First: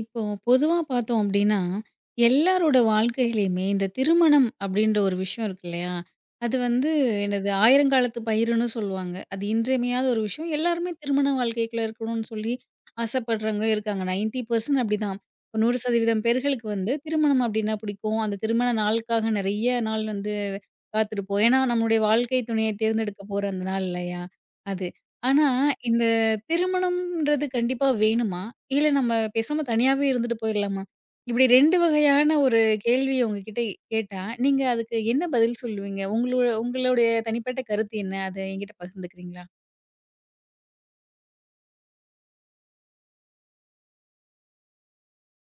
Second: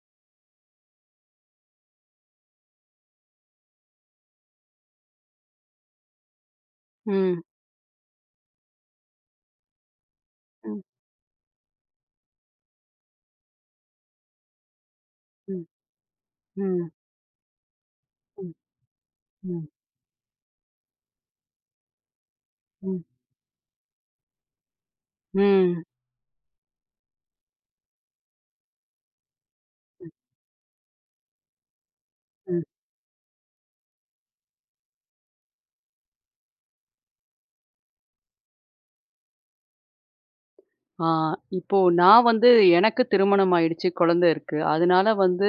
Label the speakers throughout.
Speaker 1: இப்போ பொதுவா பார்த்தோம் அப்டின்னா, எல்லாரோட வாழ்க்கையிலயுமே இந்த திருமணம் அப்டின்ற ஒரு விஷயம் இருக்கு இல்லையா? அது வந்து
Speaker 2: ம்.
Speaker 1: என்னது ஆயிரங்காலத்து பயிருன்னு சொல்லுவாங்க. அது இன்றியமையாத ஒரு விஷயம்.
Speaker 2: ம்.
Speaker 1: எல்லாருமே திருமண வாழ்க்கைக்குள்ள இருக்கணும்னு சொல்லி ஆசைப்படுறவங்க இருக்காங்க. 90% அப்படிதான்.
Speaker 2: ம்.
Speaker 1: 100% பேர்களுக்கு
Speaker 2: ம்.
Speaker 1: வந்து திருமணம் அப்டின்னா பிடிக்கும். அந்த
Speaker 2: ம்.
Speaker 1: திருமண நாளுக்காக
Speaker 2: ம்.
Speaker 1: நெறைய நாள் வந்து காத்திருப்போம். ஏன்னா, நம்முடைய வாழ்க்கை துணைய
Speaker 2: ம்.
Speaker 1: தேர்ந்தெடுக்க போற அந்த நாள் இல்லையா? அது. ஆனா,
Speaker 2: ம்.
Speaker 1: இந்த திருமணம்ன்றது கண்டிப்பா வேணுமா? இல்ல நம்ம பேசாம தனியாவே இருந்துட்டு போயிரலாமா? இப்படி 2 வகையான ஒரு
Speaker 2: ம்.
Speaker 1: கேள்விய உங்ககிட்ட கேட்டா, நீங்க அதுக்கு என்ன பதில் சொல்லுவீங்க? உங்களோட உங்களுடைய தனிப்பட்ட கருத்து என்ன? அத என்கிட்ட பகிர்ந்துக்கிறீங்களா?
Speaker 2: ஆ இப்போ நான் வந்து எனக்கு திருமணம் ஆயிடுச்சு. குழந்தை இருக்கு. அதனால வந்து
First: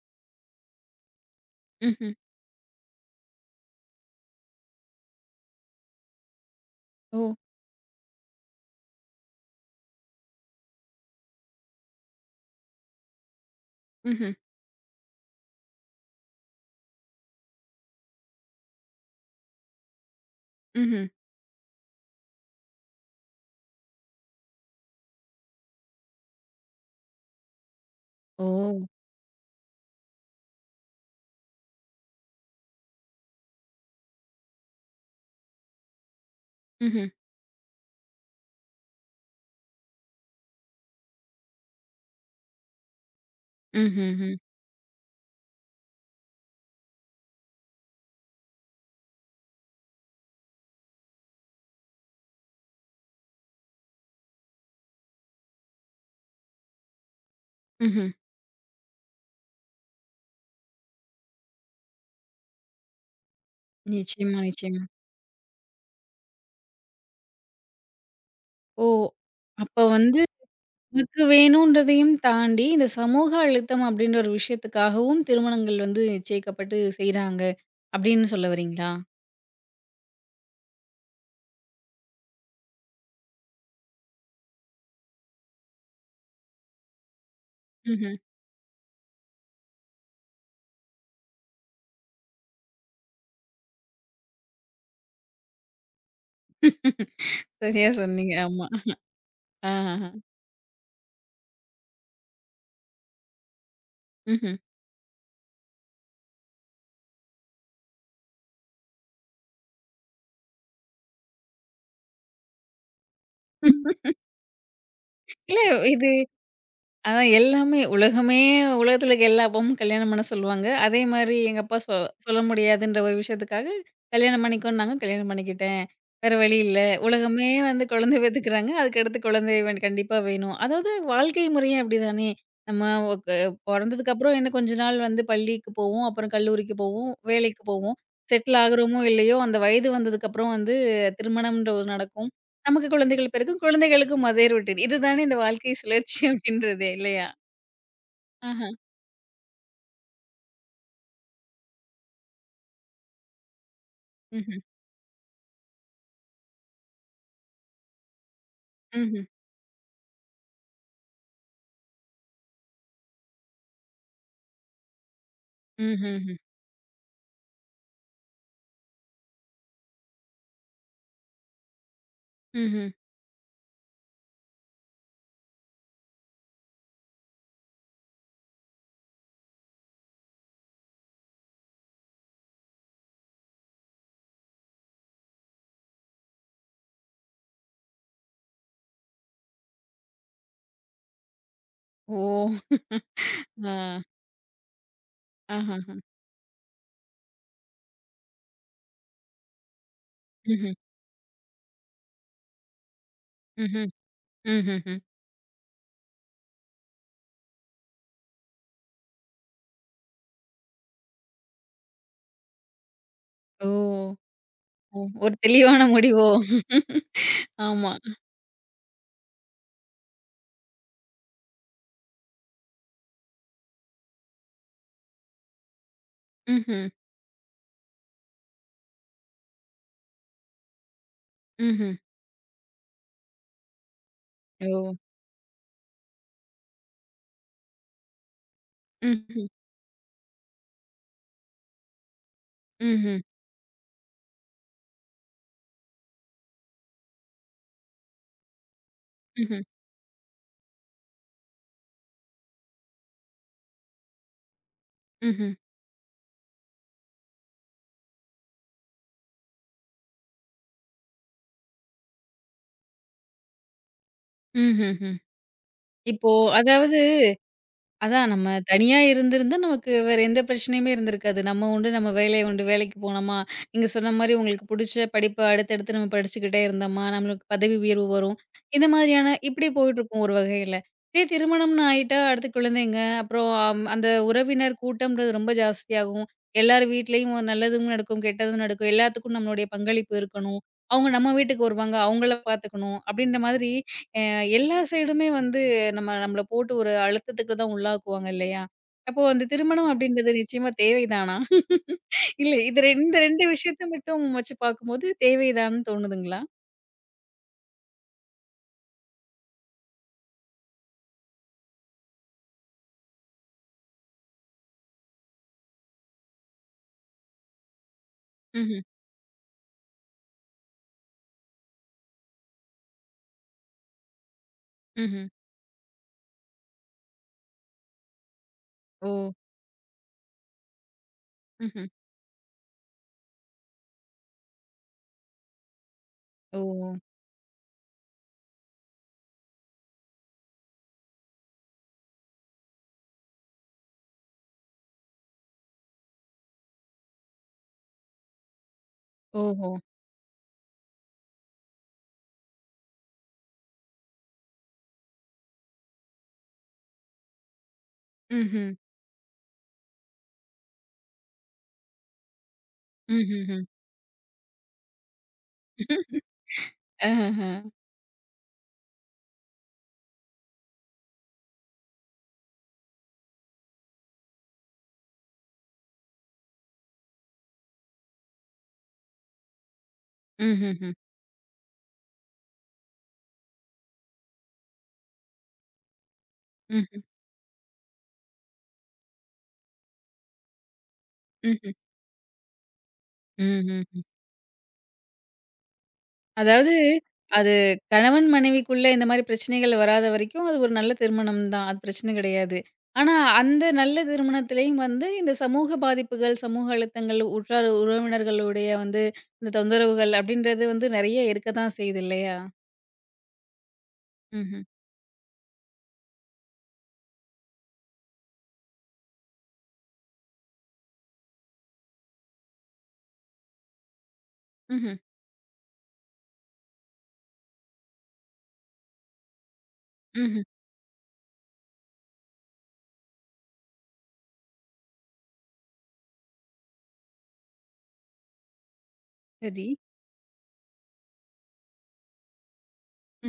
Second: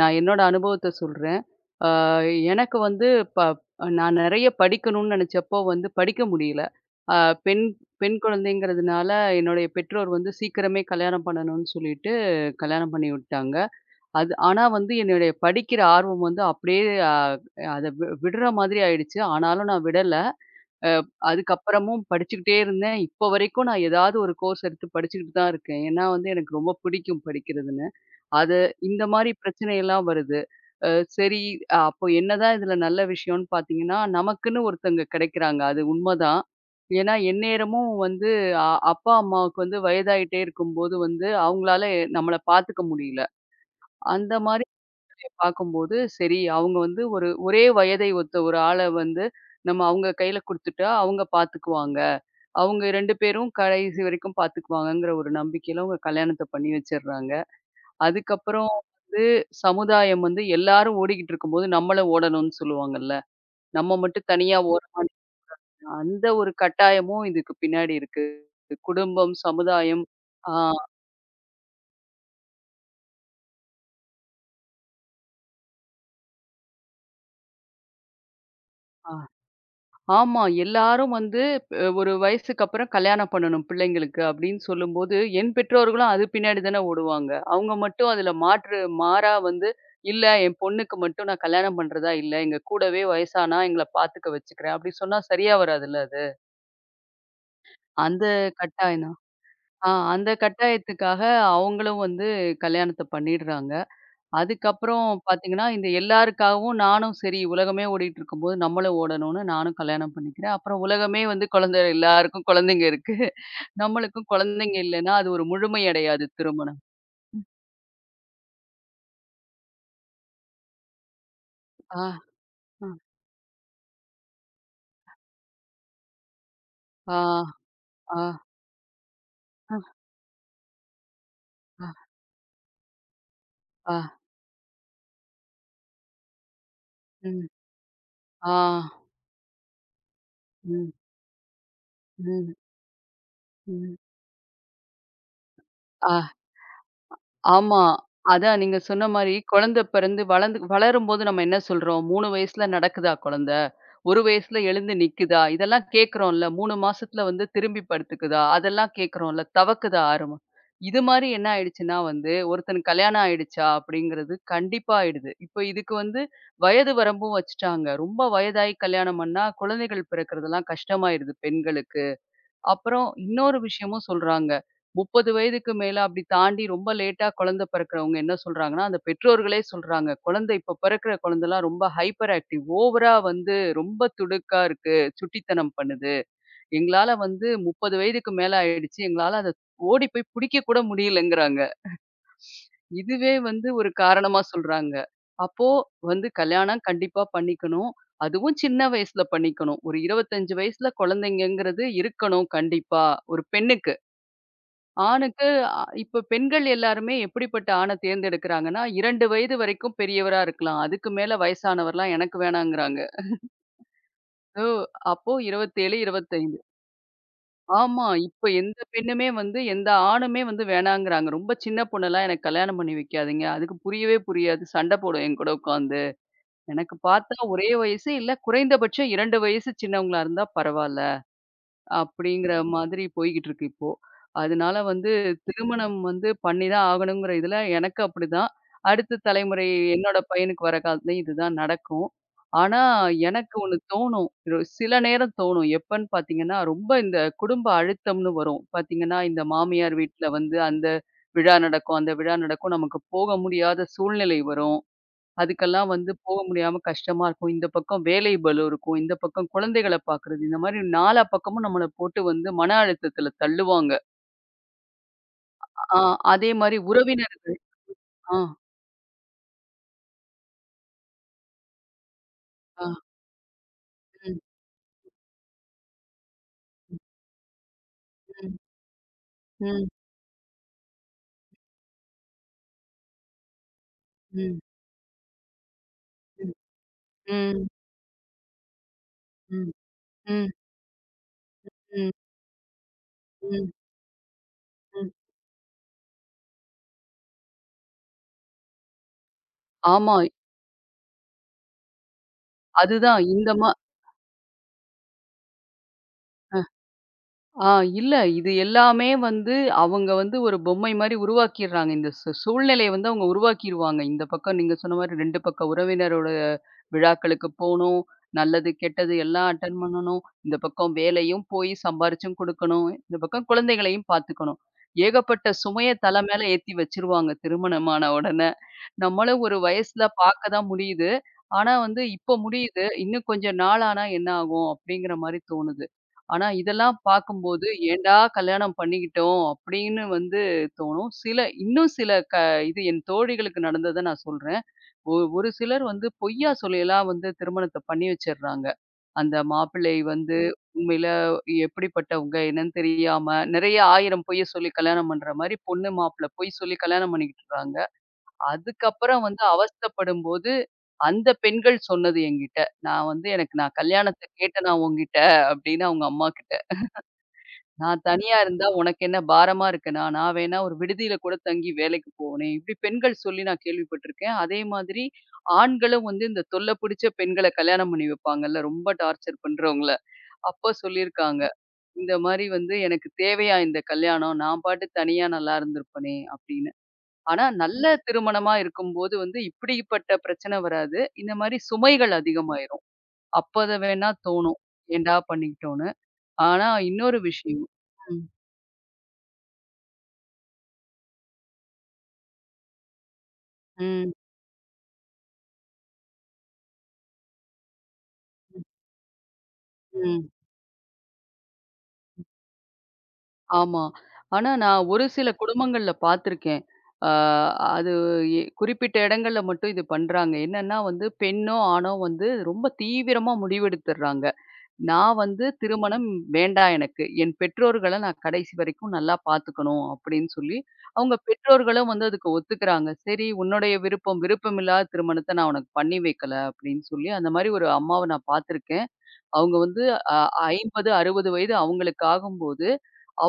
Speaker 2: நான் என்னோட அனுபவத்த சொல்றேன். ஆ
Speaker 1: ம்ஹ்ம்.
Speaker 2: எனக்கு வந்து ப நான் நெறைய படிக்கணும்னு நெனைச்சப்போ வந்து படிக்க முடியல. ஆ
Speaker 1: ஓ!
Speaker 2: பெண் பெண் குழந்தைங்கிறதுனால என்னுடைய பெற்றோர் வந்து சீக்கிரமே கல்யாணம் பண்ணணும்னு சொல்லிட்டு கல்யாணம் பண்ணி விட்டாங்க.
Speaker 1: ம்ஹ்ம்.
Speaker 2: அது ஆனா வந்து என்னுடைய படிக்கிற ஆர்வம் வந்து அப்படியே அ அத விடுற மாதிரி ஆயிடுச்சு. ஆனாலும் நான் விடல. அ
Speaker 1: ம்ஹ்ம்.
Speaker 2: அதுக்கப்புறமும் படிச்சுக்கிட்டே இருந்தேன். இப்போ வரைக்கும் நான் ஏதாவது ஒரு கோர்ஸ் எடுத்து படிச்சுக்கிட்டு தான் இருக்கேன். ஏன்னா வந்து எனக்கு ரொம்ப பிடிக்கும் படிக்கிறதுன்னு.
Speaker 1: ஓ!
Speaker 2: அது இந்த மாரி பிரச்சனையெல்லாம் வருது. அ சரி அப்போ என்னதான் இதில நல்ல விஷயம்னு பார்த்தீங்கன்னா, நமக்குன்னு ஒருத்தங்க கிடைக்கிறாங்க. அது உண்மதான்.
Speaker 1: ம்ஹ்ம்.
Speaker 2: ஏன்னா எந்நேரமும் வந்து அ அப்பா, அம்மாவுக்கு வந்து வயதாயிட்டே இருக்கும்போது வந்து அவங்களால நம்மள பார்த்துக்க முடியல.
Speaker 1: ம்ஹ்ம்.
Speaker 2: அந்த
Speaker 1: ம்.
Speaker 2: மாரி பார்க்கும்போது, சரி அவங்க வந்து ஒரே வயதை ஒத்த ஒரு ஆள வந்து, நம்ம அவங்க கையில குடுத்துட்டா, அவங்க பார்த்துக்குவாங்க. அவங்க 2 பேரும் கடைசி வரைக்கும் பார்த்துக்குவாங்கங்கிற ஒரு நம்பிக்கையில அவங்க கல்யாணத்த பண்ணி வச்சுடுறாங்க.
Speaker 1: ம்ஹ்ம்.
Speaker 2: அதுக்கப்புறம் வந்து சமுதாயம் வந்து எல்லாரும் ஓடிக்கிட்டு இருக்கும்போது, நம்மளும் ஓடணும்னு சொல்லுவாங்கல்ல. நம்ம மட்டும்
Speaker 1: நிச்சயமா,
Speaker 2: தனியா
Speaker 1: நிச்சயமா.
Speaker 2: ஓரமா நின்னா அந்த ஒரு கட்டாயமும் இதுக்கு பின்னாடி இருக்கு.
Speaker 1: ஓ!
Speaker 2: குடும்பம்,
Speaker 1: அப்ப
Speaker 2: சமுதாயம்.
Speaker 1: வந்து நமக்கு வேணுன்றதையும் தாண்டி, இந்த சமூக அழுத்தம் அப்படின்ற ஒரு விஷயத்துக்காகவும் திருமணங்கள் வந்து நிச்சயிக்கப்பட்டு செய்றாங்க, அப்படின்னு சொல்ல வரீங்களா?
Speaker 2: ஆ. ஆமா. எல்லாரும் வந்து ஒரு வயசுக்கு அப்புறம் கல்யாணம் பண்ணணும் பிள்ளைங்களுக்கு அப்படின்னு சொல்லும்போது, என் பெற்றோர்களும் அது பின்னாடி தானே ஓடுவாங்க. அவங்க மட்டும்
Speaker 1: ம்ஹ்ம்.
Speaker 2: அதுல மாற்று மாறா வந்து, "இல்ல என் பொண்ணுக்கு மட்டும் நான் கல்யாணம் பண்றதா இல்ல. எங்க கூடவே வயசானா எங்கள பாத்துக்க வச்சுக்கிறேன்." அப்படி சொன்னா சரியா வராதுல்ல அது.
Speaker 1: சரியா
Speaker 2: அந்த
Speaker 1: சொன்னீங்க. ஆமா.
Speaker 2: கட்டாயம் தான்.
Speaker 1: ஆஹஹ.
Speaker 2: அந்த கட்டாயத்துக்காக அவங்களும் வந்து கல்யாணத்த பண்ணிடுறாங்க.
Speaker 1: ம்ஹ்ம்.
Speaker 2: அதுக்கப்புறம் பார்த்தீங்கன்னா, இந்த எல்லாருக்காகவும் நானும் சரி உலகமே ஓடிட்டு இருக்கும்போது, நம்மளும் ஓடணும்னு நானும் கல்யாணம் பண்ணிக்கிறேன். அப்புறம் உலகமே வந்து குழந்தை எல்லாருக்கும் குழந்தைங்க இருக்கு. நம்மளுக்கும் குழந்தைங்க இல்லன்னா, அது ஒரு
Speaker 1: இல்ல
Speaker 2: முழுமை
Speaker 1: இது
Speaker 2: அடையாது திருமணம்.
Speaker 1: அதான் எல்லாமே உலகமே உலகத்துல இருக்க எல்லா அப்பாவும் கல்யாணம் பண்ண சொல்லுவாங்க. அதே மாரி எங்க அப்பா
Speaker 2: ஆ,
Speaker 1: சொல்ல
Speaker 2: ஆ,
Speaker 1: முடியாதுன்ற ஒரு விஷயத்துக்காக கல்யாணம் பண்ணிக்கோன்னாங்க. கல்யாணம் பண்ணிக்கிட்டேன். வேற வழி இல்ல.
Speaker 2: ஆ,
Speaker 1: உலகமே வந்து குழந்தை
Speaker 2: ஆ,
Speaker 1: பெத்துக்கிறாங்க. அதுக்கடுத்து குழந்தை கண்டிப்பா வேணும். அதாவது வாழ்க்கை முறையே
Speaker 2: ஆ,
Speaker 1: அப்படிதானே. நம்ம ஒக்
Speaker 2: ஆ,
Speaker 1: பொறந்ததுக்கு அப்புறம் என்ன கொஞ்ச நாள் வந்து பள்ளிக்கு போவோம். அப்புறம் கல்லூரிக்கு போவோம்.
Speaker 2: ம்,
Speaker 1: வேலைக்கு போவோம்.
Speaker 2: ஆ,
Speaker 1: செட்டில் ஆகுறோமோ இல்லையோ, அந்த வயது வந்ததுக்கப்புறம் வந்து
Speaker 2: ம்,
Speaker 1: திருமணம்ன்ற ஒண்ணு நடக்கும்.
Speaker 2: ம்,
Speaker 1: நமக்கு குழந்தைகள் பிறக்கும்.
Speaker 2: ம்,
Speaker 1: குழந்தைகளுக்கும் அதே ரொட்டீன். இதுதானே இந்த வாழ்க்கை
Speaker 2: ஆ.
Speaker 1: சுழற்சி அப்படின்றதே இல்லையா?
Speaker 2: ஆமா. அதான்
Speaker 1: ஆஹா.
Speaker 2: நீங்க சொன்ன மாரி குழந்த பிறந்து வளந்து வளரும்போது நம்ம என்ன சொல்றோம்? 3 வயசுல நடக்குதா குழந்த? 1 வயசுல
Speaker 1: ம்ஹ்ம்.
Speaker 2: எழுந்து நிக்குதா? இதெல்லாம் கேட்குறோம்ல. 3 மாசத்துல வந்து திரும்பி படுத்துக்குதா? அதெல்லாம்
Speaker 1: ம்ஹ்ம்.
Speaker 2: கேட்குறோம்ல. தவக்குதா 6 இது மாரி என்ன ஆயிடுச்சுன்னா வந்து, ஒருத்தனுக்கு கல்யாணம் ஆயிடுச்சா? அப்படிங்கிறது கண்டிப்பா ஆயிடுது. இப்போ இதுக்கு வந்து
Speaker 1: ம்ஹ்ஹ்ம்.
Speaker 2: வயது வரம்பும் வச்சுட்டாங்க. ரொம்ப வயதாகி கல்யாணம் பண்ணா, குழந்தைகள் பிறக்கிறதெல்லாம் கஷ்டமாயிடுது பெண்களுக்கு.
Speaker 1: ம்ஹ்ம்.
Speaker 2: அப்புறம் இன்னொரு விஷயமும் சொல்றாங்க. 30 வயதுக்கு மேல அப்படி தாண்டி ரொம்ப லேட்டா குழந்தை பிறக்கிறவங்க என்ன சொல்றாங்கன்னா, அந்த பெற்றோர்களே சொல்றாங்க. குழந்தை இப்ப பிறக்கிற குழந்தைலாம் ரொம்ப ஹைப்பர் ஆக்டிவ். ஓவரா வந்து ரொம்ப துடுக்கா இருக்கு. சுட்டித்தனம் பண்ணுது. எங்களால வந்து 30 வயதுக்கு மேல ஆயிடுச்சு. எங்களால அத ஓடி போய் புடிக்க கூட முடியலங்கிறாங்க.
Speaker 1: ஓ!
Speaker 2: இதுவே வந்து
Speaker 1: ஆ.
Speaker 2: ஒரு காரணமா சொல்றாங்க. அப்போ
Speaker 1: ஆஹஹ.
Speaker 2: வந்து கல்யாணம் கண்டிப்பா பண்ணிக்கணும். அதுவும் சின்ன வயசுல பண்ணிக்கணும். ஒரு 25
Speaker 1: ம்ஹ்ம்.
Speaker 2: வயசுல குழந்தைங்கங்கிறது இருக்கணும் கண்டிப்பா. ஒரு
Speaker 1: ம்ஹ்ம்.
Speaker 2: பெண்ணுக்கு.
Speaker 1: ம்ஹ்ஹ்ம்.
Speaker 2: ஆணுக்கு இப்ப பெண்கள் எல்லாருமே எப்படிப்பட்ட ஆண தேர்ந்தெடுக்கிறாங்கன்னா, 2 வயது வரைக்கும் பெரியவரா இருக்கலாம். அதுக்கு மேல வயசானவர்லாம் எனக்கு வேணாங்கிறாங்க.
Speaker 1: ஓ!
Speaker 2: ஓ!
Speaker 1: ஓ!
Speaker 2: அப்போ
Speaker 1: ஒரு தெளிவான
Speaker 2: 27,
Speaker 1: முடிவோ?
Speaker 2: 25.
Speaker 1: ஆமா.
Speaker 2: ஆமா. இப்ப எந்த பெண்ணுமே வந்து எந்த ஆணுமே வந்து வேணாங்கிறாங்க. ரொம்ப சின்ன பொண்ணெல்லாம் எனக்கு கல்யாணம் பண்ணி வைக்காதீங்க. அதுக்கு புரியவே புரியாது. சண்டை போடும் என்கூட உட்காந்து.
Speaker 1: ம்ஹ்ம்.
Speaker 2: எனக்கு பார்த்தா ஒரே வயசு, இல்ல குறைந்தபட்சம் 2 வயசு சின்னவங்களா இருந்தா பரவால்ல.
Speaker 1: ம்ஹ்ம்.
Speaker 2: அப்படிங்கிற மாதிரி போய்க்கிட்டு இருக்கு இப்போ.
Speaker 1: ஓ!
Speaker 2: அதனால வந்து திருமணம் வந்து பண்ணி தான் ஆகணுங்கிற இதில எனக்கு அப்படிதான். அடுத்த
Speaker 1: ம்ஹ்ம்.
Speaker 2: தலைமுறை என்னோட பையனுக்கு வர காலத்துலயும் இதுதான் நடக்கும். ஆனா
Speaker 1: ம்ஹ்ம்.
Speaker 2: எனக்கு ஒண்ணு தோணும். ஒரு சில நேரம் தோணும். எப்பன்னு பார்த்தீங்கன்னா, ரொம்ப இந்த குடும்ப அழுத்தம்னு வரும். பார்த்தீங்கன்னா, இந்த
Speaker 1: ம்ஹ்ம்.
Speaker 2: மாமியார் வீட்ல வந்து அந்த விழா நடக்கும், அந்த விழா நடக்கும். நமக்கு போக முடியாத சூழ்நிலை வரும்.
Speaker 1: ம்ஹ்ம்.
Speaker 2: அதுக்கெல்லாம் வந்து போக முடியாம கஷ்டமா இருக்கும். இந்த பக்கம் வேலை பளு இருக்கும். இந்த பக்கம் குழந்தைகள பார்க்குறது. இந்த மாரி நாலா பக்கமும் நம்மள போட்டு வந்து மன அழுத்தத்துல தள்ளுவாங்க.
Speaker 1: ம்ஹ்ம். ம்ஹ்ஹ்ம்.
Speaker 2: ஆ
Speaker 1: இப்போ
Speaker 2: அதே மாரி
Speaker 1: அதாவது
Speaker 2: உறவினர்கள்
Speaker 1: அதான்
Speaker 2: ஆ,
Speaker 1: நம்ம தனியா இருந்திருந்தா நமக்கு வேற எந்த பிரச்சனையுமே இருந்திருக்காது. நம்ம உண்டு, நம்ம வேலை உண்டு.
Speaker 2: ஆ.
Speaker 1: வேலைக்கு போனோமா, நீங்க சொன்ன மாரி
Speaker 2: ம்,
Speaker 1: உங்களுக்கு புடிச்ச படிப்ப அடுத்தடுத்து நம்ம படிச்சுக்கிட்டே இருந்தோமா, நம்மளுக்கு பதவி உயர்வு வரும்.
Speaker 2: ம்,
Speaker 1: இந்த மாதிரியான இப்படி
Speaker 2: ம்,
Speaker 1: போயிட்டுருக்கும் ஒரு வகையில. இதே திருமணம்னு ஆயிட்டா, அடுத்து குழந்தைங்க, அப்புறம் அந்த
Speaker 2: ம்,
Speaker 1: உறவினர் கூட்டம்ன்றது ரொம்ப ஜாஸ்தியாகும்.
Speaker 2: ம்,
Speaker 1: எல்லார் வீட்லயும்
Speaker 2: ம்,
Speaker 1: நல்லதும் நடக்கும், கெட்டதும் நடக்கும். எல்லாத்துக்கும் நம்மளுடைய
Speaker 2: ம்,
Speaker 1: பங்களிப்பு
Speaker 2: ம்,
Speaker 1: இருக்கணும். அவங்க நம்ம வீட்டுக்கு வருவாங்க,
Speaker 2: ம்,
Speaker 1: அவங்கள பார்த்துக்கணும். அப்படின்ற மாதிரி,
Speaker 2: ம்,
Speaker 1: அ அ எல்லா
Speaker 2: ம்.
Speaker 1: சைடுமே வந்து நம்ம நம்மள போட்டு ஒரு அழுத்தத்துக்கு தான் உள்ளாக்குவாங்க இல்லையா? அப்போ அந்த திருமணம்
Speaker 2: ஆமா.
Speaker 1: அப்படின்றது நிச்சயமா தேவைதானா? இல்ல இது இந்த
Speaker 2: அதுதான்
Speaker 1: 2
Speaker 2: இந்த மா
Speaker 1: விஷயத்த மட்டும் வச்சு பார்க்கும்போது தேவைதான்னு தோணுதுங்களா?
Speaker 2: ஆ இல்ல. இது எல்லாமே வந்து அவங்க வந்து ஒரு பொம்மை மாரி உருவாக்கிர்றாங்க. இந்த சூழ்நிலைய வந்து அவங்க உருவாக்கிருவாங்க. இந்த பக்கம் நீங்க சொன்ன மாரி 2 பக்க உறவினரோட விழாக்களுக்கு போணும். நல்லது,
Speaker 1: ம்ஹ்ம்.
Speaker 2: கெட்டது எல்லாம் அட்டெண்ட் பண்ணணும். இந்த பக்கம் வேலையும் போய் சம்பாரிச்சும் குடுக்கணும். இந்த பக்கம் குழந்தைகளையும் பார்த்துக்கணும்.
Speaker 1: ம்ஹ்ம்.
Speaker 2: ஏகப்பட்ட சுமைய தல மேல ஏத்தி வச்சுருவாங்க திருமணமான உடன.
Speaker 1: ஓ!
Speaker 2: நம்மள ஒரு வயசுல பார்க்க தான் முடியுது. ஆனா
Speaker 1: ம்ஹ்ம்.
Speaker 2: வந்து இப்ப முடியுது. இன்னும் கொஞ்சம் நாள் ஆனா என்ன ஆகும்? அப்படிங்கிற மாரி தோணுது. ஆனா
Speaker 1: ஓ!
Speaker 2: இதெல்லாம் பார்க்கும்போது, "ஏன்டா கல்யாணம் பண்ணிக்கிட்டோம்?" அப்படின்னு வந்து தோணும். சில இன்னும் சில க இது என் தோழிகளுக்கு நடந்தத நான் சொல்றேன். ஒரு சிலர் வந்து பொய்யா சொல்லிலாம் வந்து திருமணத்த பண்ணி வச்சர்றாங்க. அந்த
Speaker 1: ஓஹோ!
Speaker 2: மாப்பிள்ளை வந்து உண்மையில எப்படிப்பட்டவங்க என்னன்னு தெரியாம, நெறைய 1000 பொய்ய சொல்லி கல்யாணம் பண்ற மாரி, பொண்ணு மாப்பிள்ளை பொய் சொல்லி கல்யாணம் பண்ணிக்கிட்டுறாங்க.
Speaker 1: ம்ஹ்ம்.
Speaker 2: அதுக்கப்புறம் வந்து அவஸ்தைப்படும்போது, அந்த பெண்கள் சொன்னது என்கிட்ட. நான் வந்து எனக்கு
Speaker 1: ம்ஹ்ஹ்ம்.
Speaker 2: நான் கல்யாணத்த கேட்டேனா உன்கிட்ட அப்படின்னு அவங்க அம்மாகிட்ட.
Speaker 1: அஹஹ.
Speaker 2: நான் தனியா இருந்தா உனக்கு என்ன பாரமா இருக்கனா? நான் வேணா ஒரு விடுதியில கூட தங்கி வேலைக்கு போனேன். இப்படி பெண்கள் சொல்லி நான் கேள்விப்பட்டுருக்கேன். அதே மாதிரி ஆண்களும் வந்து இந்த தொல்ல பிடிச்ச பெண்கள கல்யாணம் பண்ணி வைப்பாங்கல்ல, ரொம்ப டார்ச்சர் பண்றவங்கள. அப்ப
Speaker 1: ம்ஹ்ஹ்ம்.
Speaker 2: சொல்லியிருக்காங்க. இந்த மாரி வந்து எனக்கு தேவையா இந்த கல்யாணம்? நான் பாட்டுக்கு தனியா நல்லா இருந்திருப்பனே அப்படின்னு.
Speaker 1: ம்ஹ்ம்.
Speaker 2: ஆனா, நல்ல திருமணமா இருக்கும்போது வந்து இப்படிப்பட்ட பிரச்சனை வராது. இந்த மாரி
Speaker 1: ம்ஹ்ம்.
Speaker 2: சுமைகள் அதிகமாயிரும். அப்ப அத
Speaker 1: ம்ஹ்ம்.
Speaker 2: வேணா தோணும். ஏன்டா பண்ணிக்கிட்டோன்னு. ஆனா
Speaker 1: அதாவது,
Speaker 2: இன்னொரு
Speaker 1: அது
Speaker 2: விஷயம் ம்,
Speaker 1: கணவன் மனைவிக்குள்ள இந்த மாரி பிரச்சனைகள் வராத வரைக்கும் அது ஒரு நல்ல திருமணம் தான். அது பிரச்சனை கிடையாது. ஆனா, அந்த நல்ல
Speaker 2: ம்,
Speaker 1: திருமணத்திலயும் வந்து இந்த சமூக பாதிப்புகள், சமூக அழுத்தங்கள், உற்றார் உறவினர்களுடைய வந்து இந்த தொந்தரவுகள்
Speaker 2: ம்.
Speaker 1: அப்படின்றது வந்து நெறைய இருக்க தான் செய்யுது இல்லையா?
Speaker 2: ஆமா. ஆனா
Speaker 1: ம்ஹ்ம்.
Speaker 2: நான் ஒரு சில குடும்பங்கள்ல பார்த்துருக்கேன். ஆ அது குறிப்பிட்ட இடங்கள்ல மட்டும் இது பண்றாங்க. என்னன்னா வந்து பெண்ணோ, ஆணோ வந்து ரொம்ப தீவிரமா முடிவெடுத்துர்றாங்க.
Speaker 1: ம்ஹ்ம்.
Speaker 2: நான் வந்து திருமணம் வேண்டாம் எனக்கு. என் பெற்றோர்கள நான் கடைசி வரைக்கும் நல்லா பார்த்துக்கணும் அப்படின்னு
Speaker 1: ம்ஹ்ம்.
Speaker 2: சொல்லி, அவங்க பெற்றோர்களும் வந்து அதுக்கு ஒத்துக்கிறாங்க. சரி உன்னுடைய விருப்பம், விருப்பமில்லாத திருமணத்த நான் உனக்கு பண்ணி வைக்கல அப்படின்னு சொல்லி, அந்த மாரி ஒரு அம்மாவ நான் பார்த்துருக்கேன். அவங்க
Speaker 1: சரி.
Speaker 2: வந்து அ 50, 60 வயது அவங்களுக்கு ஆகும்போது,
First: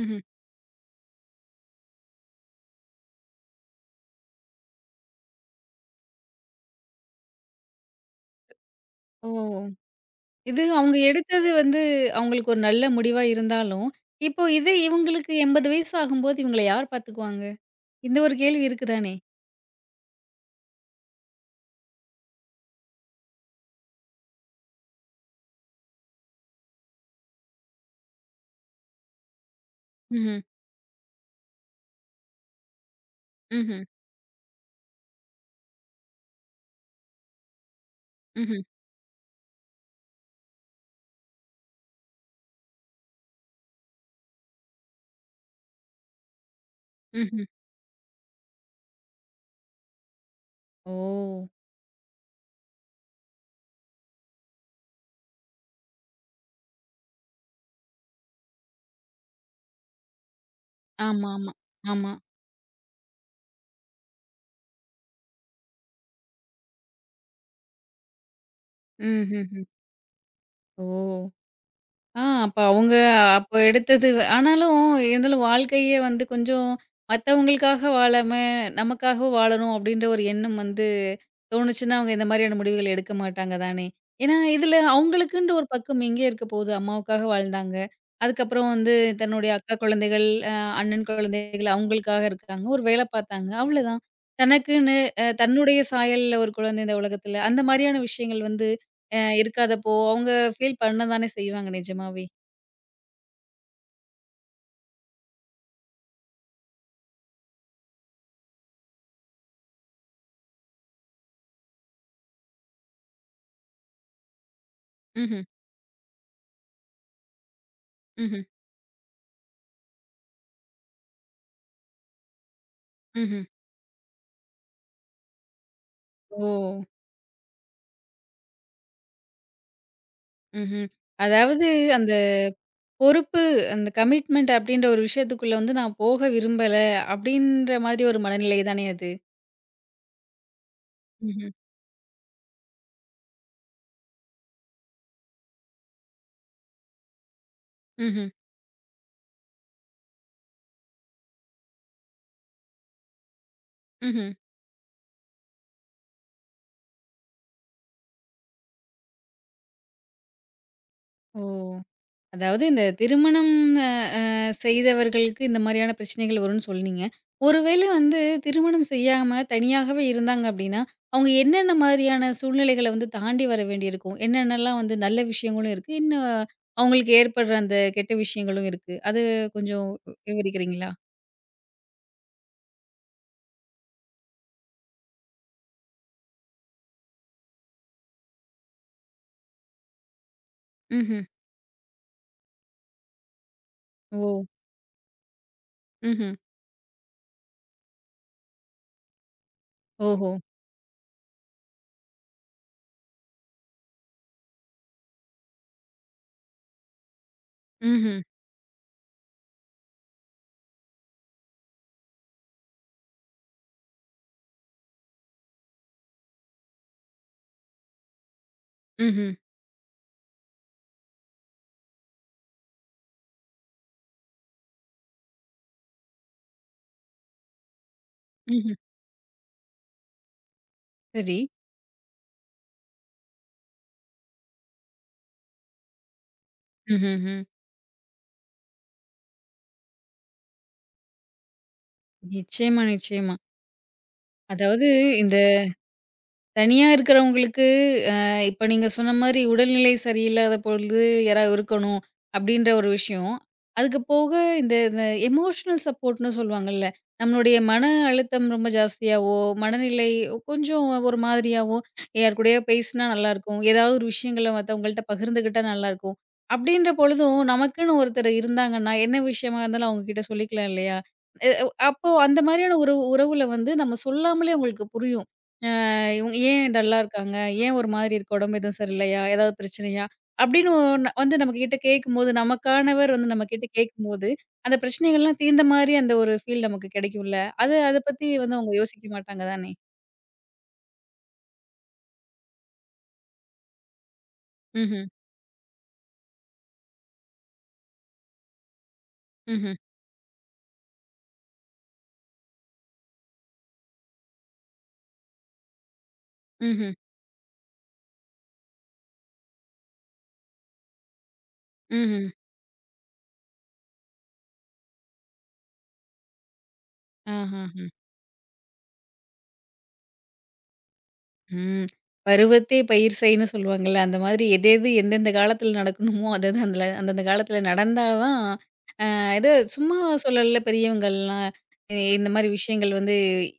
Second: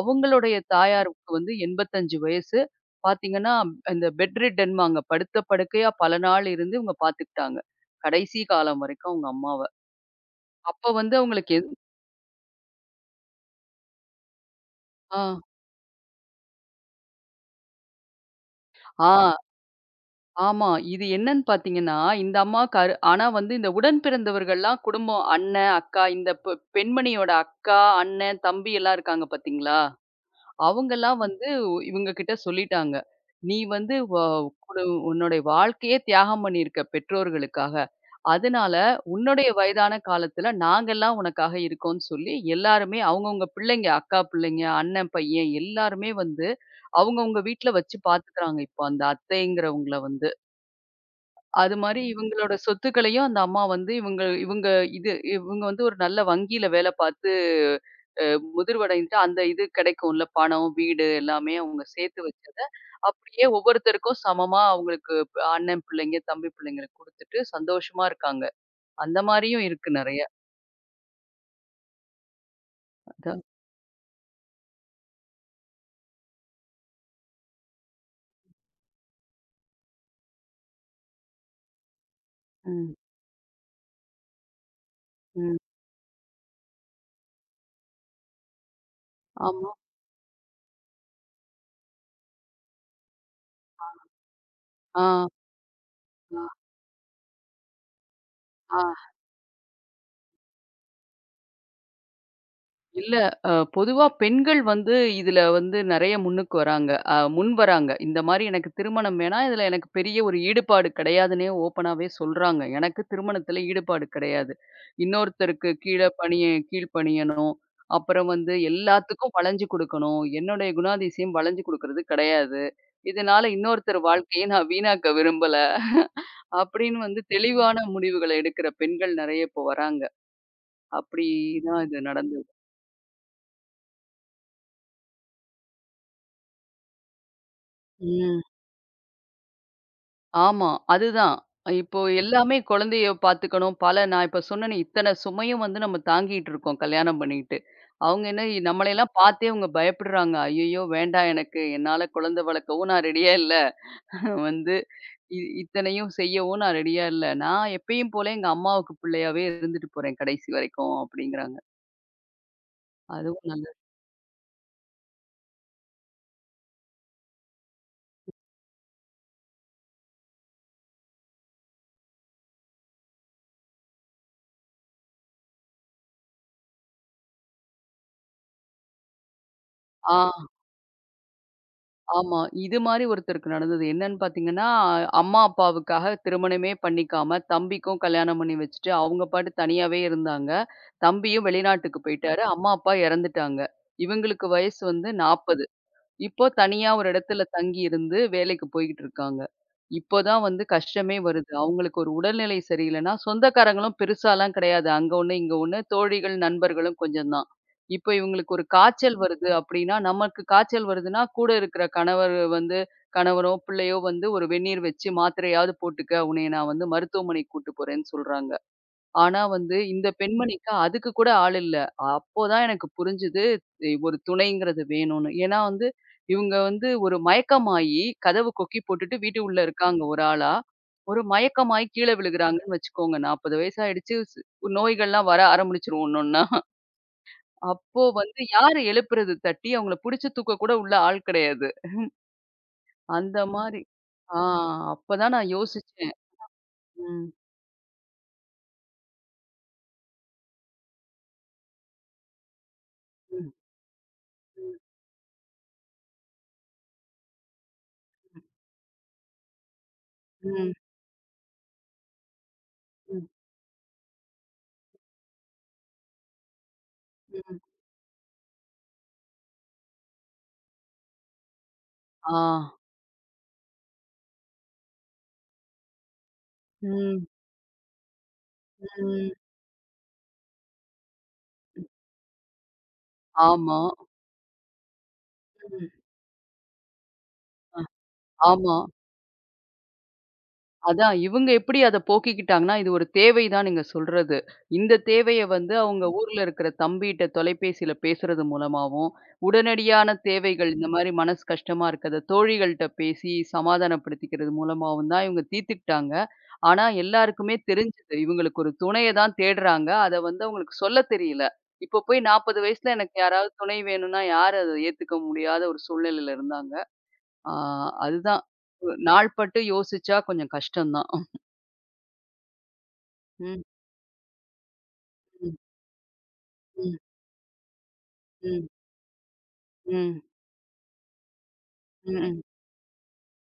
Speaker 1: ம்ஹ்ம்.
Speaker 2: தாயாருக்கு வந்து 85 வயசு. பார்த்தீங்கன்னா, இந்த பெட் ரிட்டன்பாங்க. படுத்த படுக்கையா பல நாள் இருந்து இவங்க பார்த்துக்கிட்டாங்க. கடைசி காலம் வரைக்கும்
Speaker 1: ஓ!
Speaker 2: அவங்க அம்மாவ.
Speaker 1: இது
Speaker 2: அப்ப
Speaker 1: அவங்க
Speaker 2: வந்து
Speaker 1: எடுத்தது
Speaker 2: அவங்களுக்கு எது
Speaker 1: வந்து அவங்களுக்கு ஒரு நல்ல முடிவா இருந்தாலும், இப்போ இதே
Speaker 2: ஆ.
Speaker 1: இவங்களுக்கு 80 வயசு ஆகும்போது இவங்கள யார் பார்த்துக்குவாங்க? இந்த ஒரு கேள்வி இருக்கு தானே?
Speaker 2: ஆ, ஆமா. இது என்னன்னு பார்த்தீங்கன்னா, இந்த அம்மாவுக்கு ஆனா வந்து இந்த உடன் பிறந்தவர்கள்லாம் குடும்பம் அண்ணன், அக்கா இந்த பெண்மணியோட அக்கா, அண்ணன், தம்பி எல்லாம் இருக்காங்க பார்த்தீங்களா?
Speaker 1: ம்ஹ்ம்.
Speaker 2: அவங்கலாம் வந்து இவங்க கிட்ட சொல்லிட்டாங்க. "நீ
Speaker 1: ம்ஹ்ம்.
Speaker 2: வந்து குடு உன்னுடைய வாழ்க்கையே தியாகம் பண்ணியிருக்க பெற்றோர்களுக்காக.
Speaker 1: ம்ஹ்ம்.
Speaker 2: அதனால உன்னுடைய வயதான காலத்துல நாங்கலாம் உனக்காக இருக்கோம்ன்னு" சொல்லி எல்லாருமே அவங்கவங்க பிள்ளைங்க, அக்கா பிள்ளைங்க, அண்ணன் பையன் எல்லாருமே வந்து அவங்கவங்க
Speaker 1: ம்ஹ்ம்.
Speaker 2: வீட்ல வச்சு பார்த்துக்கிறாங்க இப்போ அந்த அத்தைங்கிறவங்கள வந்து.
Speaker 1: ஓ!
Speaker 2: அது மாரி இவங்களோட சொத்துக்களையும் அந்த அம்மா வந்து இவங்க இவங்க இது இவங்க வந்து ஒரு நல்ல வங்கியில வேலை பார்த்து அ முதிர்வடைந்துட்டு அந்த இது கிடைக்கும்ல பணம், வீடு
Speaker 1: ஆமா, ஆமா,
Speaker 2: எல்லாமே அவங்க
Speaker 1: ஆமா.
Speaker 2: சேர்த்து வச்சத அப்படியே ஒவ்வொருத்தருக்கும் சமமா அவங்களுக்கு அண்ணன் பிள்ளைங்க, தம்பி பிள்ளைங்களுக்கு குடுத்துட்டு சந்தோஷமா இருக்காங்க. அந்த
Speaker 1: ம்ஹ்ஹ்ம்.
Speaker 2: மாரியும் இருக்கு நெறைய.
Speaker 1: ஓ! ஆ அப்ப அவங்க
Speaker 2: அதான்.
Speaker 1: அப்ப எடுத்தது ஆனாலும் இருந்தாலும் வாழ்க்கையே வந்து கொஞ்சம் மத்தவங்களுக்காக வாழாம, நமக்காக வாழணும் அப்படின்ற ஒரு எண்ணம் வந்து தோணுச்சுன்னா, அவங்க இந்த மாதிரியான முடிவுகள்
Speaker 2: ம்.
Speaker 1: எடுக்க மாட்டாங்க தானே! ஏன்னா, இதுல அவங்களுக்குன்ற
Speaker 2: ம்.
Speaker 1: ஒரு பக்கம் எங்கே இருக்க போகுது? அம்மாவுக்காக வாழ்ந்தாங்க. அதுக்கப்புறம் வந்து தன்னுடைய
Speaker 2: ஆமா.
Speaker 1: அக்கா குழந்தைகள், அண்ணன் குழந்தைகள் அவங்களுக்காக இருக்காங்க. ஒரு வேலை பார்த்தாங்க. அவ்வளதான். தனக்குன்னு
Speaker 2: ஆ.
Speaker 1: தன்னுடைய சாயல்ல
Speaker 2: ஆ.
Speaker 1: ஒரு குழந்தை இந்த உலகத்துல, அந்த மாரியான விஷயங்கள் வந்து
Speaker 2: ஆ.
Speaker 1: இருக்காதப்போ, அவங்க ஃபீல் பண்ண தானே செய்வாங்க நிஜமாவே.
Speaker 2: இல்ல. பொதுவா பெண்கள் வந்து இதுல வந்து நெறைய முன்னுக்கு வராங்க. முன் வராங்க. இந்த மாரி எனக்கு திருமணம் வேணாம். இதுல எனக்கு பெரிய ஒரு ஈடுபாடு கிடையாதுன்னே ஓப்பனாவே சொல்றாங்க. எனக்கு திருமணத்துல ஈடுபாடு கிடையாது.
Speaker 1: ம்ஹ்ம்.
Speaker 2: இன்னொருத்தருக்கு கீழ் பணியணும். அப்புறம்
Speaker 1: ம்ஹ்ம்.
Speaker 2: வந்து எல்லாத்துக்கும் வளைஞ்சு குடுக்கணும். என்னுடைய குணாதிசயம் வளைஞ்சு குடுக்குறது கிடையாது.
Speaker 1: ம்ஹ்ம்.
Speaker 2: இதனால இன்னொருத்தர் வாழ்க்கைய நான் வீணாக்க விரும்பல.
Speaker 1: ஓ!
Speaker 2: அப்படின்னு வந்து தெளிவான முடிவுகள எடுக்கிற பெண்கள் நெறைய இப்போ வராங்க.
Speaker 1: ம்ஹ்ம். அதாவது
Speaker 2: அப்படிதான் இது
Speaker 1: அந்த
Speaker 2: நடந்தது.
Speaker 1: பொறுப்பு, அந்த கமிட்மெண்ட் அப்படின்ற ஒரு விஷயத்துக்குள்ள வந்து நான் போக விரும்பல, அப்படின்ற மாதிரி ஒரு
Speaker 2: ம்.
Speaker 1: மனநிலை தானே அது?
Speaker 2: ஆமா. அதுதான்.
Speaker 1: ம்ஹ்ம்.
Speaker 2: இப்போ எல்லாமே குழந்தைய பார்த்துக்கணும். பல நான் இப்ப சொன்னேனே இத்தன சுமையும் வந்து நம்ம தாங்கிட்டு இருக்கோம் கல்யாணம் பண்ணிட்டு. அவங்க
Speaker 1: ம்ஹ்ம்.
Speaker 2: என்ன நம்மளையெல்லாம் பார்த்தே அவங்க பயப்படுறாங்க. "ஐயய்யோ! வேண்டாம் எனக்கு. என்னால குழந்தை வளர்க்கவும் நான் ரெடியா இல்ல.
Speaker 1: ம்ஹ்ம்.
Speaker 2: வந்து இத்தனையும் செய்யவும் நான் ரெடியா இல்ல. நான் எப்பயும் போல எங்க அம்மாவுக்கு பிள்ளையாவே இருந்துட்டு போறேன் கடைசி வரைக்கும்"
Speaker 1: ஓ!
Speaker 2: அப்படிங்கிறாங்க.
Speaker 1: அதாவது இந்த
Speaker 2: அதுவும்
Speaker 1: திருமணம்
Speaker 2: நல்லது.
Speaker 1: அ அ செய்தவர்களுக்கு இந்த மாரியான பிரச்சனைகள் வரும்னு சொன்னீங்க. ஒருவேளை வந்து திருமணம் செய்யாம தனியாகவே இருந்தாங்க அப்டின்னா, அவங்க என்னென்ன மாரியான சூழ்நிலைகள வந்து தாண்டி வர வேண்டியிருக்கும்? என்னென்னலாம் வந்து நல்ல விஷயங்களும் இருக்கு. இன்னும் அவங்களுக்கு ஏற்படுற அந்த கெட்ட விஷயங்களும் இருக்கு. அது கொஞ்சம்
Speaker 2: ஆ.
Speaker 1: விவரிக்கிறீங்களா?
Speaker 2: ஆமா. இது மாரி ஒருத்தருக்கு நடந்தது. என்னன்னு பார்த்தீங்கன்னா, அம்மா, அப்பாவுக்காக திருமணமே பண்ணிக்காம, தம்பிக்கும் கல்யாணம் பண்ணி வச்சுட்டு, அவங்க பாட்டு தனியாவே இருந்தாங்க.
Speaker 1: ம்ஹ்ம்.
Speaker 2: தம்பியும் வெளிநாட்டுக்கு போயிட்டாரு. அம்மா, அப்பா இறந்துட்டாங்க.
Speaker 1: ஓ!
Speaker 2: இவங்களுக்கு வயசு வந்து 40.
Speaker 1: ம்ஹ்ம்.
Speaker 2: இப்போ தனியா ஒரு இடத்துல தங்கி இருந்து வேலைக்கு போய்கிட்டு இருக்காங்க. இப்போ
Speaker 1: ஓஹோ!
Speaker 2: தான் வந்து கஷ்டமே வருது. அவங்களுக்கு ஒரு உடல்நிலை சரியில்லைன்னா, சொந்தக்காரங்களும் பெருசாலாம் கிடையாது. அங்க ஒண்ணு, இங்க ஒண்ணு. தோழிகள், நண்பர்களும் கொஞ்சம் தான். இப்போ
Speaker 1: ம்ஹ்ம்.
Speaker 2: இவங்களுக்கு ஒரு காய்ச்சல் வருது அப்படின்னா, நமக்கு காய்ச்சல் வருதுன்னா, கூட இருக்கிற கணவர் வந்து கணவரோ, பிள்ளையோ வந்து ஒரு வெந்நீர் வச்சு மாத்திரையாவது போட்டுக்க, உன்னைய நான் வந்து மருத்துவமனைக்கு கூட்டு போறேன்னு சொல்றாங்க.
Speaker 1: ம்ஹ்ம்.
Speaker 2: ஆனா வந்து இந்த பெண்மணிக்கு அதுக்கு கூட ஆள் இல்ல. அப்போதான் எனக்கு புரிஞ்சது ஒரு துணைங்கிறது வேணும்னு. ஏன்னா வந்து இவங்க வந்து ஒரு மயக்கமாயி கதவு
Speaker 1: ம்ஹ்ம்.
Speaker 2: கொக்கி போட்டுட்டு வீட்டு உள்ள இருக்காங்க ஒரு ஆளா. ஒரு
Speaker 1: சரி.
Speaker 2: மயக்கமாயி கீழ விழுகுறாங்கன்னு வச்சுக்கோங்க. 40 வயசாயிடுச்சு நோய்கள்லாம் வர ஆரம்பிச்சுரும் ஒண்ணொன்னா.
Speaker 1: ம்ஹ்ஹ்ம்.
Speaker 2: அப்போ வந்து யாரு எழுப்புறது? தட்டி அவங்கள புடிச்சு தூக்க கூட உள்ள ஆள் கிடையாது.
Speaker 1: நிச்சயமா, நிச்சயமா.
Speaker 2: அந்த மாரி. ஆ
Speaker 1: அதாவது
Speaker 2: அப்பதான்
Speaker 1: இந்த
Speaker 2: நான் யோசிச்சேன்.
Speaker 1: தனியா
Speaker 2: ம்,
Speaker 1: இருக்கிறவங்களுக்கு, அ இப்ப நீங்க சொன்ன மாரி உடல்நிலை சரியில்லாத பொழுது யாராவது இருக்கணும், அப்படின்ற ஒரு விஷயம்.
Speaker 2: ம்,
Speaker 1: அதுக்கு போக இந்த
Speaker 2: ம்,
Speaker 1: இந்த எமோஷனல் சப்போர்ட்ன்னு சொல்லுவாங்கல்ல, நம்மளுடைய மன அழுத்தம் ரொம்ப ஜாஸ்தியாவோ, மனநிலை
Speaker 2: ம்,
Speaker 1: கொஞ்சம் ஒரு மாதிரியாவோ, யார் கூடயோ பேசினா
Speaker 2: ம்,
Speaker 1: நல்லாயிருக்கும். ஏதாவது ஒரு விஷயங்கள மத்தவங்கள்ட்ட பகிர்ந்துக்கிட்டா நல்லாயிருக்கும். அப்படின்ற பொழுதும்,
Speaker 2: ம்.
Speaker 1: நமக்குன்னு ஒருத்தர் இருந்தாங்கன்னா, என்ன விஷயமா இருந்தாலும் அவங்க கிட்ட சொல்லிக்கலாம் இல்லையா? எ அப்போ
Speaker 2: ஆ.
Speaker 1: அந்த மாதிரியான ஒரு உறவுல வந்து நம்ம சொல்லாமலே அவங்களுக்கு புரியும். இவங்க ஏன் டல்லா
Speaker 2: ம்,
Speaker 1: இருக்காங்க? ஏன் ஒரு மாதிரி இருக்கு? உடம்பு எதுவும் சரியில்லையா?
Speaker 2: ம்.
Speaker 1: ஏதாவது பிரச்சனையா? அப்படின்னு ஒண்ணு வந்து நம்மகிட்ட கேட்கும்போது, நமக்கானவர் வந்து நம்மகிட்ட
Speaker 2: ஆமா.
Speaker 1: கேட்கும்போது, அந்த பிரச்சனைகள்லாம் தீர்ந்த
Speaker 2: ம்.
Speaker 1: மாரி அந்த ஒரு ஃபீல் நமக்கு கிடைக்கும்ல. அது
Speaker 2: அ
Speaker 1: அத பத்தி வந்து அவங்க
Speaker 2: ஆமா.
Speaker 1: யோசிக்க மாட்டாங்க தானே.
Speaker 2: அதான் இவங்க எப்படி அத போக்கிக்கிட்டாங்கன்னா, இது ஒரு தேவை தான் நீங்க சொல்றது. இந்த
Speaker 1: ம்ஹ்ம்.
Speaker 2: தேவைய வந்து அவங்க ஊர்ல இருக்கிற தம்பிட்ட தொலைபேசியில பேசுறது மூலமாவும்,
Speaker 1: ம்ஹ்ம்.
Speaker 2: உடனடியான தேவைகள் இந்த மாரி மனசு கஷ்டமா இருக்கிறத தோழிகள்ட்ட பேசி சமாதானப்படுத்திக்கிறது மூலமாவும் தான் இவங்க தீர்த்துக்கிட்டாங்க. ஆனா
Speaker 1: ம்ஹ்ம்.
Speaker 2: எல்லாருக்குமே தெரிஞ்சது. இவங்களுக்கு ஒரு துணைய தான் தேடுறாங்க. அத வந்து அவங்களுக்கு சொல்ல தெரியல. இப்போ
Speaker 1: ம்ஹ்ம்.
Speaker 2: போய் 40 வயசுல எனக்கு யாராவது துணை வேணும்னா, யாரு அத ஏத்துக்க முடியாத ஒரு சூழ்நிலையில இருந்தாங்க. ஆ
Speaker 1: ஆஹஹ.
Speaker 2: அதுதான். நாள்பட்டு யோசிச்சா கொஞ்சம் கஷ்டம்தான்.
Speaker 1: ம். பருவத்தே பயிர் செய்ன்னு
Speaker 2: ம்,
Speaker 1: சொல்லுவாங்கல்ல. அந்த மாதிரி எது எது எந்தெந்த
Speaker 2: ம்,
Speaker 1: காலத்துல நடக்கணுமோ, அது அது அந்த
Speaker 2: ம்,
Speaker 1: அந்தந்த காலத்துல நடந்தா தான்
Speaker 2: ம்,
Speaker 1: இது சும்மா
Speaker 2: ம்,
Speaker 1: சொல்லல பெரியவங்கள்லாம்.
Speaker 2: ம்,
Speaker 1: இந்த
Speaker 2: ம்,
Speaker 1: மாரி விஷயங்கள் வந்து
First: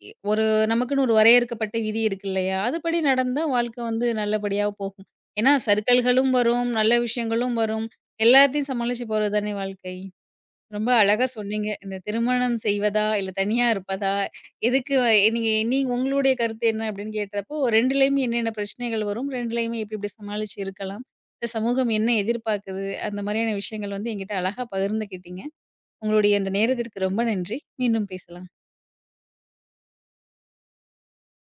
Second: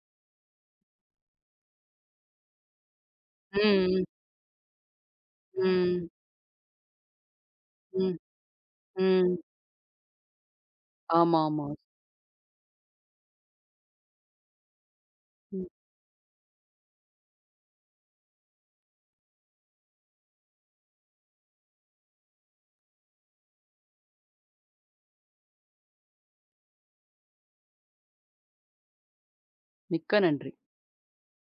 Speaker 1: இ- ஒரு நமக்குன்னு ஒரு வரையறுக்கப்பட்ட விதி இருக்கு இல்லையா? அதுபடி நடந்தா வாழ்க்கை வந்து
Speaker 2: ம்,
Speaker 1: நல்லபடியா போகும். ஏன்னா
Speaker 2: ம்,
Speaker 1: சறுக்கல்களும் வரும், நல்ல விஷயங்களும் வரும்.
Speaker 2: ம்,
Speaker 1: எல்லாத்தையும் சமாளிச்சு போறது
Speaker 2: ம்.
Speaker 1: தானே வாழ்க்கை. ரொம்ப அழகா
Speaker 2: ஆமா, ஆமா.
Speaker 1: சொன்னீங்க. இந்த திருமணம் செய்வதா? இல்ல தனியா இருப்பதா? நீங்க
Speaker 2: ம்.
Speaker 1: நீங்க உங்களுடைய கருத்து என்ன அப்படின்னு கேட்டப்போ 2லயுமே என்னென்ன பிரச்சனைகள் வரும்? 2லயுமே எப்படி எப்படி சமாளிச்சு இருக்கலாம்? இந்த சமூகம் என்ன எதிர்பார்க்குது? அந்த மாதிரியான விஷயங்கள் வந்து என்கிட்ட அழகா பகிர்ந்துக்கிட்டீங்க. உங்களுடைய இந்த நேரத்திற்கு ரொம்ப நன்றி. மீண்டும் பேசலாம்.
Speaker 2: மிக்க நன்றி.